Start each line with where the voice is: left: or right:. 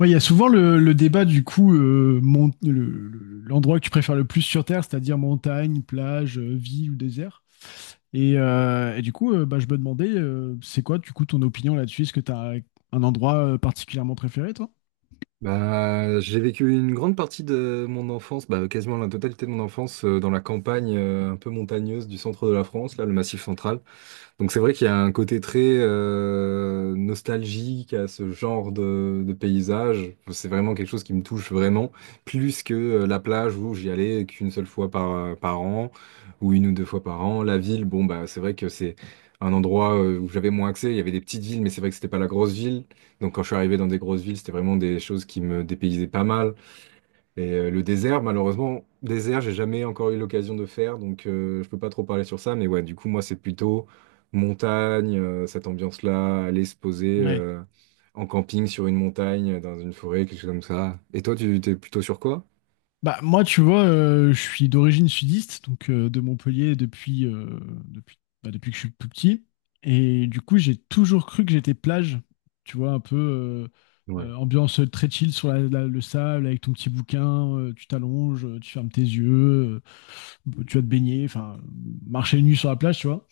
left: Ouais, il y a souvent le débat du coup, l'endroit que tu préfères le plus sur Terre, c'est-à-dire montagne, plage, ville ou désert. Et du coup, bah, je me demandais, c'est quoi du coup ton opinion là-dessus? Est-ce que tu as un endroit particulièrement préféré, toi?
right: Bah, j'ai vécu une grande partie de mon enfance, bah, quasiment la totalité de mon enfance, dans la campagne un peu montagneuse du centre de la France, là, le Massif central. Donc c'est vrai qu'il y a un côté très nostalgique à ce genre de paysage. C'est vraiment quelque chose qui me touche vraiment, plus que la plage où j'y allais qu'une seule fois par, par an, ou une ou deux fois par an. La ville, bon bah c'est vrai que c'est un endroit où j'avais moins accès. Il y avait des petites villes, mais c'est vrai que c'était pas la grosse ville. Donc quand je suis arrivé dans des grosses villes, c'était vraiment des choses qui me dépaysaient pas mal. Et le désert, malheureusement, désert, j'ai jamais encore eu l'occasion de faire, donc je peux pas trop parler sur ça. Mais ouais, du coup, moi, c'est plutôt montagne, cette ambiance-là, aller se poser en camping sur une montagne, dans une forêt, quelque chose comme ça. Et toi, tu t'es plutôt sur quoi?
left: Bah, moi, tu vois, je suis d'origine sudiste, donc de Montpellier depuis, bah, depuis que je suis tout petit. Et du coup, j'ai toujours cru que j'étais plage. Tu vois, un peu
right: Ouais,
left: ambiance très chill sur le sable, avec ton petit bouquin, tu t'allonges, tu fermes tes yeux, tu vas te baigner, enfin, marcher nu sur la plage, tu vois.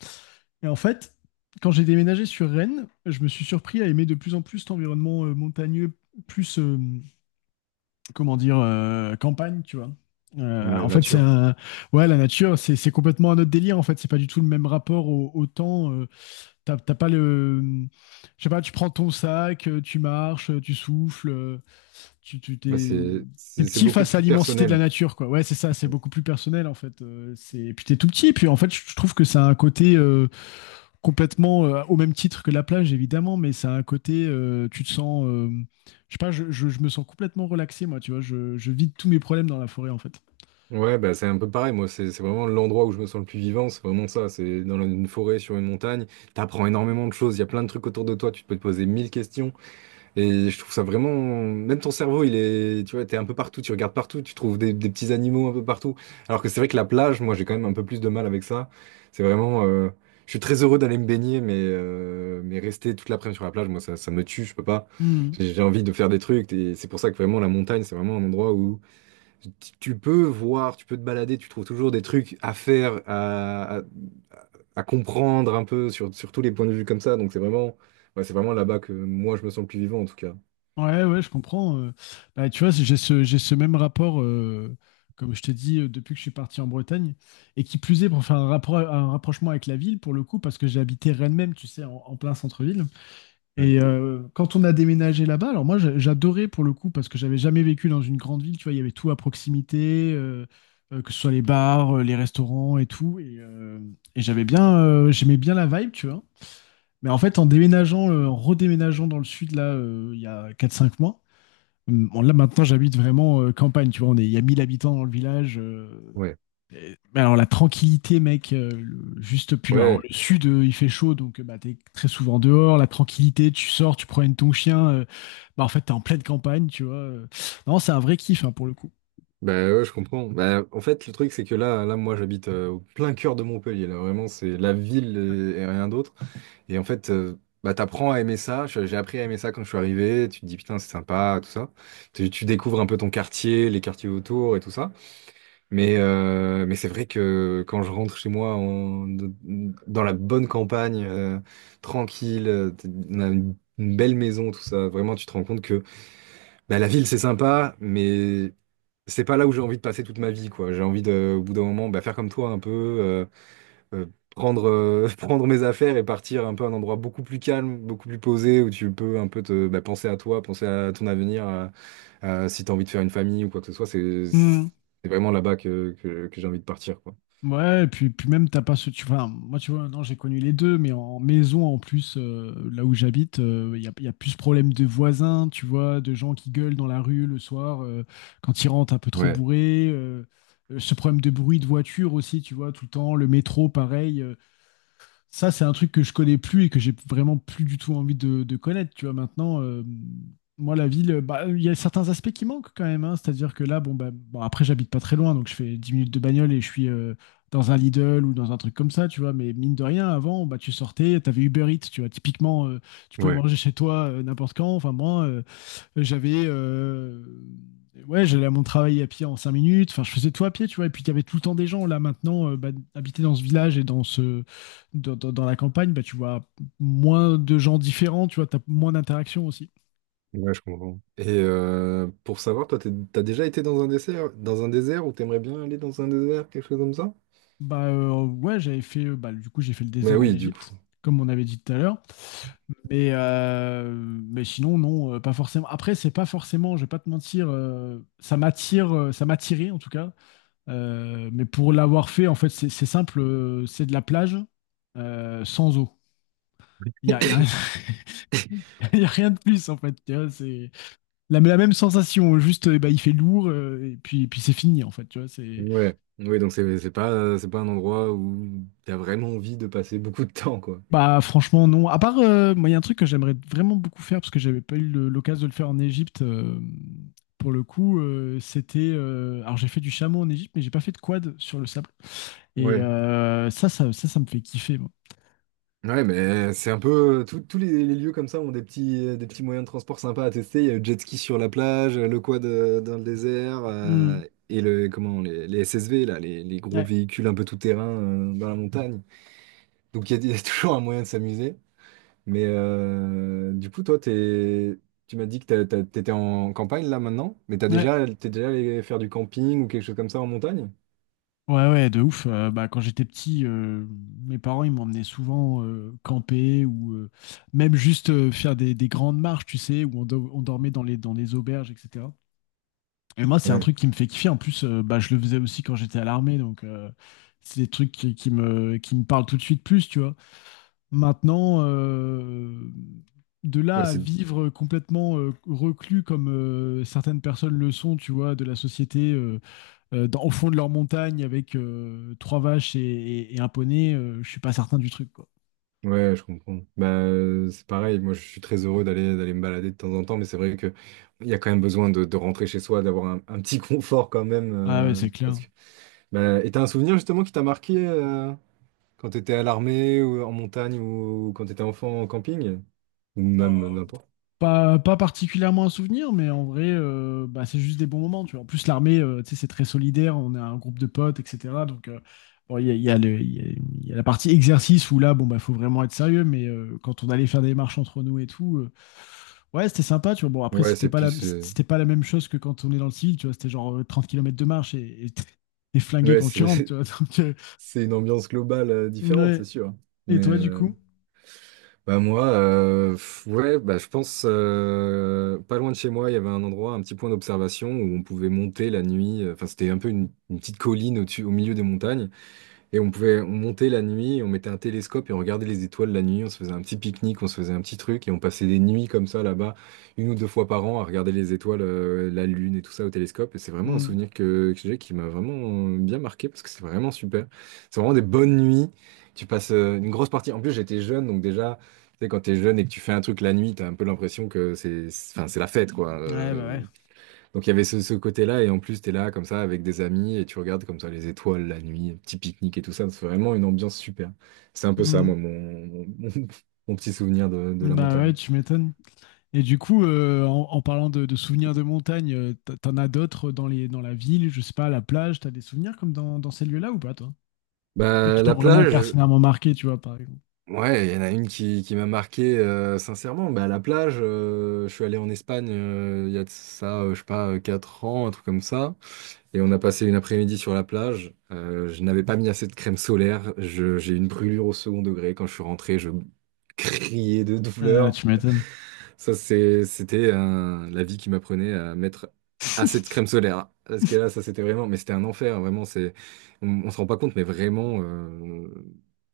left: Et en fait, quand j'ai déménagé sur Rennes, je me suis surpris à aimer de plus en plus cet environnement montagneux, plus. Comment dire, campagne, tu vois.
right: ouais,
left: En fait,
right: nature.
left: ouais, la nature, c'est complètement un autre délire. En fait, c'est pas du tout le même rapport au temps. T'as pas le, je sais pas, tu prends ton sac, tu marches, tu souffles, tu tu-
right: Ouais,
left: t'es
right: c'est
left: t'es
right: c'est c'est
left: petit
right: beaucoup
left: face à
right: plus
left: l'immensité de la
right: personnel.
left: nature, quoi. Ouais, c'est ça. C'est beaucoup plus personnel, en fait. C'est puis t'es tout petit. Puis en fait, je trouve que ça a un côté complètement au même titre que la plage, évidemment, mais ça a un côté, tu te sens, je sais pas, je me sens complètement relaxé, moi, tu vois, je vide tous mes problèmes dans la forêt, en fait.
right: Ouais, bah, c'est un peu pareil. Moi, c'est vraiment l'endroit où je me sens le plus vivant. C'est vraiment ça. C'est dans une forêt, sur une montagne. T'apprends énormément de choses. Il y a plein de trucs autour de toi. Tu peux te poser mille questions. Et je trouve ça vraiment. Même ton cerveau, il est. Tu vois, t'es un peu partout, tu regardes partout, tu trouves des petits animaux un peu partout. Alors que c'est vrai que la plage, moi, j'ai quand même un peu plus de mal avec ça. C'est vraiment. Je suis très heureux d'aller me baigner, mais rester toute l'après-midi sur la plage, moi, ça me tue, je peux pas.
left: Hmm.
right: J'ai envie de faire des trucs. Et c'est pour ça que vraiment, la montagne, c'est vraiment un endroit où tu peux voir, tu peux te balader, tu trouves toujours des trucs à faire, à comprendre un peu sur tous les points de vue comme ça. Donc c'est vraiment. Ouais, c'est vraiment là-bas que moi, je me sens le plus vivant, en tout cas.
left: Ouais, ouais, je comprends. Bah, tu vois, j'ai ce même rapport, comme je t'ai dit, depuis que je suis parti en Bretagne, et qui plus est, pour faire un rapprochement avec la ville, pour le coup, parce que j'ai habité Rennes même, tu sais, en plein centre-ville. Et quand on a déménagé là-bas, alors moi j'adorais pour le coup parce que j'avais jamais vécu dans une grande ville, tu vois, il y avait tout à proximité, que ce soit les bars, les restaurants et tout. Et j'avais bien, j'aimais bien la vibe, tu vois. Mais en fait, en déménageant, en redéménageant dans le sud, là, il y a 4 5 mois, bon, là maintenant j'habite vraiment campagne, tu vois, il y a 1000 habitants dans le village.
right: Ouais,
left: Mais alors la tranquillité, mec, juste puis alors,
right: ouais,
left: le sud, il fait chaud, donc bah, t'es très souvent dehors. La tranquillité, tu sors, tu promènes ton chien, bah en fait t'es en pleine campagne, tu vois. Non, c'est un vrai kiff hein, pour le coup.
right: bah ouais, je comprends. Bah, en fait, le truc, c'est que moi, j'habite au plein cœur de Montpellier. Là, vraiment, c'est la ville et rien d'autre. Et en fait, bah, t'apprends à aimer ça. J'ai appris à aimer ça quand je suis arrivé. Tu te dis, putain, c'est sympa, tout ça. Tu découvres un peu ton quartier, les quartiers autour et tout ça. Mais c'est vrai que quand je rentre chez moi dans la bonne campagne, tranquille, on a une belle maison, tout ça, vraiment, tu te rends compte que. Bah, la ville, c'est sympa, mais c'est pas là où j'ai envie de passer toute ma vie, quoi. J'ai envie de, au bout d'un moment, bah, faire comme toi un peu, euh, prendre, prendre mes affaires et partir un peu à un endroit beaucoup plus calme, beaucoup plus posé, où tu peux un peu te, bah, penser à toi, penser à ton avenir, à si t'as envie de faire une famille ou quoi que ce soit.
left: Hmm.
right: C'est vraiment là-bas que j'ai envie de partir, quoi.
left: Ouais, puis même, t'as pas ce. Tu, enfin, moi, tu vois, non, j'ai connu les deux, mais en maison, en plus, là où j'habite, y a plus ce problème de voisins, tu vois, de gens qui gueulent dans la rue le soir quand ils rentrent un peu trop
right: Ouais,
left: bourrés. Ce problème de bruit de voiture aussi, tu vois, tout le temps, le métro, pareil. Ça, c'est un truc que je connais plus et que j'ai vraiment plus du tout envie de connaître. Tu vois, maintenant, moi, la ville, bah, il y a certains aspects qui manquent quand même. Hein. C'est-à-dire que là, bon, bah, bon, après, j'habite pas très loin, donc je fais 10 minutes de bagnole et je suis dans un Lidl ou dans un truc comme ça, tu vois. Mais mine de rien, avant, bah, tu sortais, t'avais Uber Eats, tu vois. Typiquement, tu pouvais
right: ouais,
left: manger chez toi n'importe quand. Enfin, moi, j'avais. Ouais, j'allais à mon travail à pied en 5 minutes. Enfin, je faisais tout à pied, tu vois. Et puis, il y avait tout le temps des gens. Là, maintenant, bah, habiter dans ce village et dans dans la campagne, bah, tu vois moins de gens différents, tu vois. T'as moins d'interactions aussi.
right: ouais, je comprends. Et pour savoir, toi, t'as déjà été dans un désert ou t'aimerais bien aller dans un désert, quelque chose comme ça?
left: Bah, ouais, j'avais fait. Bah, du coup, j'ai fait le
right: Mais
left: désert en
right: oui, du coup.
left: Égypte, comme on avait dit tout à l'heure. Mais sinon, non, pas forcément. Après, c'est pas forcément, je vais pas te mentir, ça m'attire, ça m'attirait en tout cas. Mais pour l'avoir fait, en fait, c'est simple, c'est de la plage sans eau. Il y a- il y a rien de plus, en fait. Tu vois, c'est la même sensation, juste eh ben, il fait lourd et puis c'est fini, en fait. Tu vois, c'est...
right: Ouais. Oui, donc c'est pas un endroit où t'as vraiment envie de passer beaucoup de temps, quoi.
left: Bah, franchement, non. À part, moi, il y a un truc que j'aimerais vraiment beaucoup faire parce que j'avais pas eu l'occasion de le faire en Égypte. Pour le coup, c'était. Alors, j'ai fait du chameau en Égypte, mais j'ai pas fait de quad sur le sable. Et
right: Ouais.
left: ça me fait kiffer, moi.
right: Ouais, mais c'est un peu tous les lieux comme ça ont des petits moyens de transport sympas à tester. Il y a le jet ski sur la plage, le quad dans le désert
left: Hmm.
right: et le comment les SSV là, les gros
left: Ouais.
right: véhicules un peu tout-terrain dans la montagne. Donc il y a toujours un moyen de s'amuser. Mais du coup, toi, t'es Tu m'as dit que t'étais en campagne là maintenant, mais t'as
left: Ouais.
right: déjà, t'es déjà allé faire du camping ou quelque chose comme ça en montagne?
left: Ouais, ouais, de ouf. Bah, quand j'étais petit, mes parents, ils m'emmenaient souvent camper ou même juste faire des grandes marches, tu sais, où on dormait dans les auberges, etc. Et moi, c'est un
right: Ouais,
left: truc qui me fait kiffer. En plus, bah, je le faisais aussi quand j'étais à l'armée, donc c'est des trucs qui me parlent tout de suite plus, tu vois. Maintenant, de là
right: ouais,
left: à
right: c'est...
left: vivre complètement reclus comme certaines personnes le sont, tu vois, de la société. Au fond de leur montagne avec trois vaches et un poney, je suis pas certain du truc, quoi.
right: ouais, je comprends. Bah, c'est pareil, moi je suis très heureux d'aller me balader de temps en temps, mais c'est vrai que il y a quand même besoin de rentrer chez soi, d'avoir un petit confort quand même.
left: Ah ouais, c'est
right: Parce
left: clair.
right: que... bah, et t'as un souvenir justement qui t'a marqué quand t'étais à l'armée ou en montagne ou quand t'étais enfant en camping? Ou même
left: Oh,
right: n'importe.
left: pas, pas particulièrement un souvenir, mais en vrai, bah, c'est juste des bons moments. Tu vois. En plus, l'armée, tu sais, c'est très solidaire, on a un groupe de potes, etc. Donc, bon, il y a le- il y a la partie exercice où là, bon, bah, faut vraiment être sérieux, mais quand on allait faire des marches entre nous et tout, ouais, c'était sympa. Tu vois. Bon, après,
right: Ouais, c'est plus.
left: c'était pas la même chose que quand on est dans le civil, tu vois. C'était genre 30 km de marche et t'es flingué
right: Ouais,
left: quand tu
right: c'est
left: rentres, tu vois. Donc,
right: c'est une ambiance globale différente, c'est
left: ouais.
right: sûr.
left: Et toi, du
right: Mais,
left: coup?
right: Bah moi, ouais, bah je pense pas loin de chez moi, il y avait un endroit, un petit point d'observation où on pouvait monter la nuit. Enfin, c'était un peu une petite colline au milieu des montagnes et on pouvait, on montait la nuit, on mettait un télescope et on regardait les étoiles la nuit, on se faisait un petit pique-nique, on se faisait un petit truc et on passait des nuits comme ça là-bas, une ou deux fois par an, à regarder les étoiles, la lune et tout ça au télescope. Et c'est vraiment un
left: Hmm.
right: souvenir que j'ai qui m'a vraiment bien marqué parce que c'est vraiment super. C'est vraiment des bonnes nuits. Tu passes une grosse partie. En plus, j'étais jeune, donc déjà, tu sais, quand t'es jeune et que tu fais un truc la nuit, t'as un peu l'impression que enfin, c'est la fête, quoi.
left: Ouais, bah ouais.
right: Donc il y avait ce côté-là, et en plus, t'es là comme ça avec des amis, et tu regardes comme ça les étoiles la nuit, petit pique-nique et tout ça. C'est vraiment une ambiance super. C'est un peu ça,
left: Hmm.
right: moi, mon petit souvenir de la
left: Bah ouais,
right: montagne.
left: tu m'étonnes. Et du coup, en parlant de souvenirs de montagne, t'en as d'autres dans les, dans la ville, je sais pas, à la plage, t'as des souvenirs comme dans, dans ces lieux-là ou pas, toi? Qui
right: Bah,
left: t'ont
right: la
left: vraiment
right: plage,
left: pertinemment marqué, tu vois, par exemple.
right: ouais, il y en a une qui m'a marqué, sincèrement. Bah, la plage, je suis allé en Espagne il y a de ça, je sais pas, 4 ans, un truc comme ça. Et on a passé une après-midi sur la plage. Je n'avais pas mis assez de crème solaire. J'ai eu une brûlure au second degré. Quand je suis rentré, je criais de
left: Ah ouais,
right: douleur.
left: tu m'étonnes.
right: Ça, c'était la vie qui m'apprenait à mettre assez de crème solaire. Hein. Parce que là, ça, c'était vraiment, mais c'était un enfer, vraiment. C'est, on se rend pas compte, mais vraiment,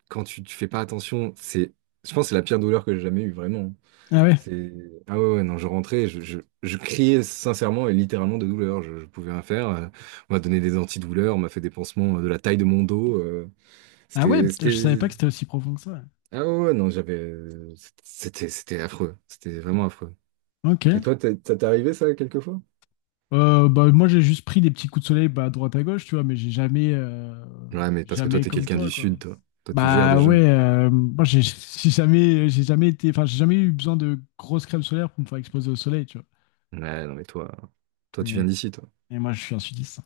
right: quand tu fais pas attention, c'est, je pense, que c'est la pire douleur que j'ai jamais eue, vraiment. Hein.
left: Ah ouais.
right: C'est, ah ouais, ouais, non, je rentrais, je criais sincèrement et littéralement de douleur. Je pouvais rien faire. On m'a donné des antidouleurs, on m'a fait des pansements de la taille de mon dos.
left: Ah ouais, putain, je savais pas
right: C'était,
left: que c'était aussi profond que ça.
right: ah ouais, ouais, non, j'avais, c'était affreux. C'était vraiment affreux.
left: Ok.
right: Et toi, ça t'est arrivé ça quelquefois?
left: Bah, moi, j'ai juste pris des petits coups de soleil bah, à droite à gauche, tu vois, mais j'ai jamais,
right: Ouais, mais parce que toi,
left: jamais
right: t'es
left: comme
right: quelqu'un
left: toi,
right: du
left: quoi.
right: sud, toi. Toi, tu gères
left: Bah
right: déjà.
left: ouais, moi, j'ai jamais été, enfin, j'ai jamais eu besoin de grosses crèmes solaires pour me faire exploser au soleil, tu
right: Ouais, non, mais toi, toi,
left: vois.
right: tu viens d'ici, toi.
left: Et moi, je suis un sudiste.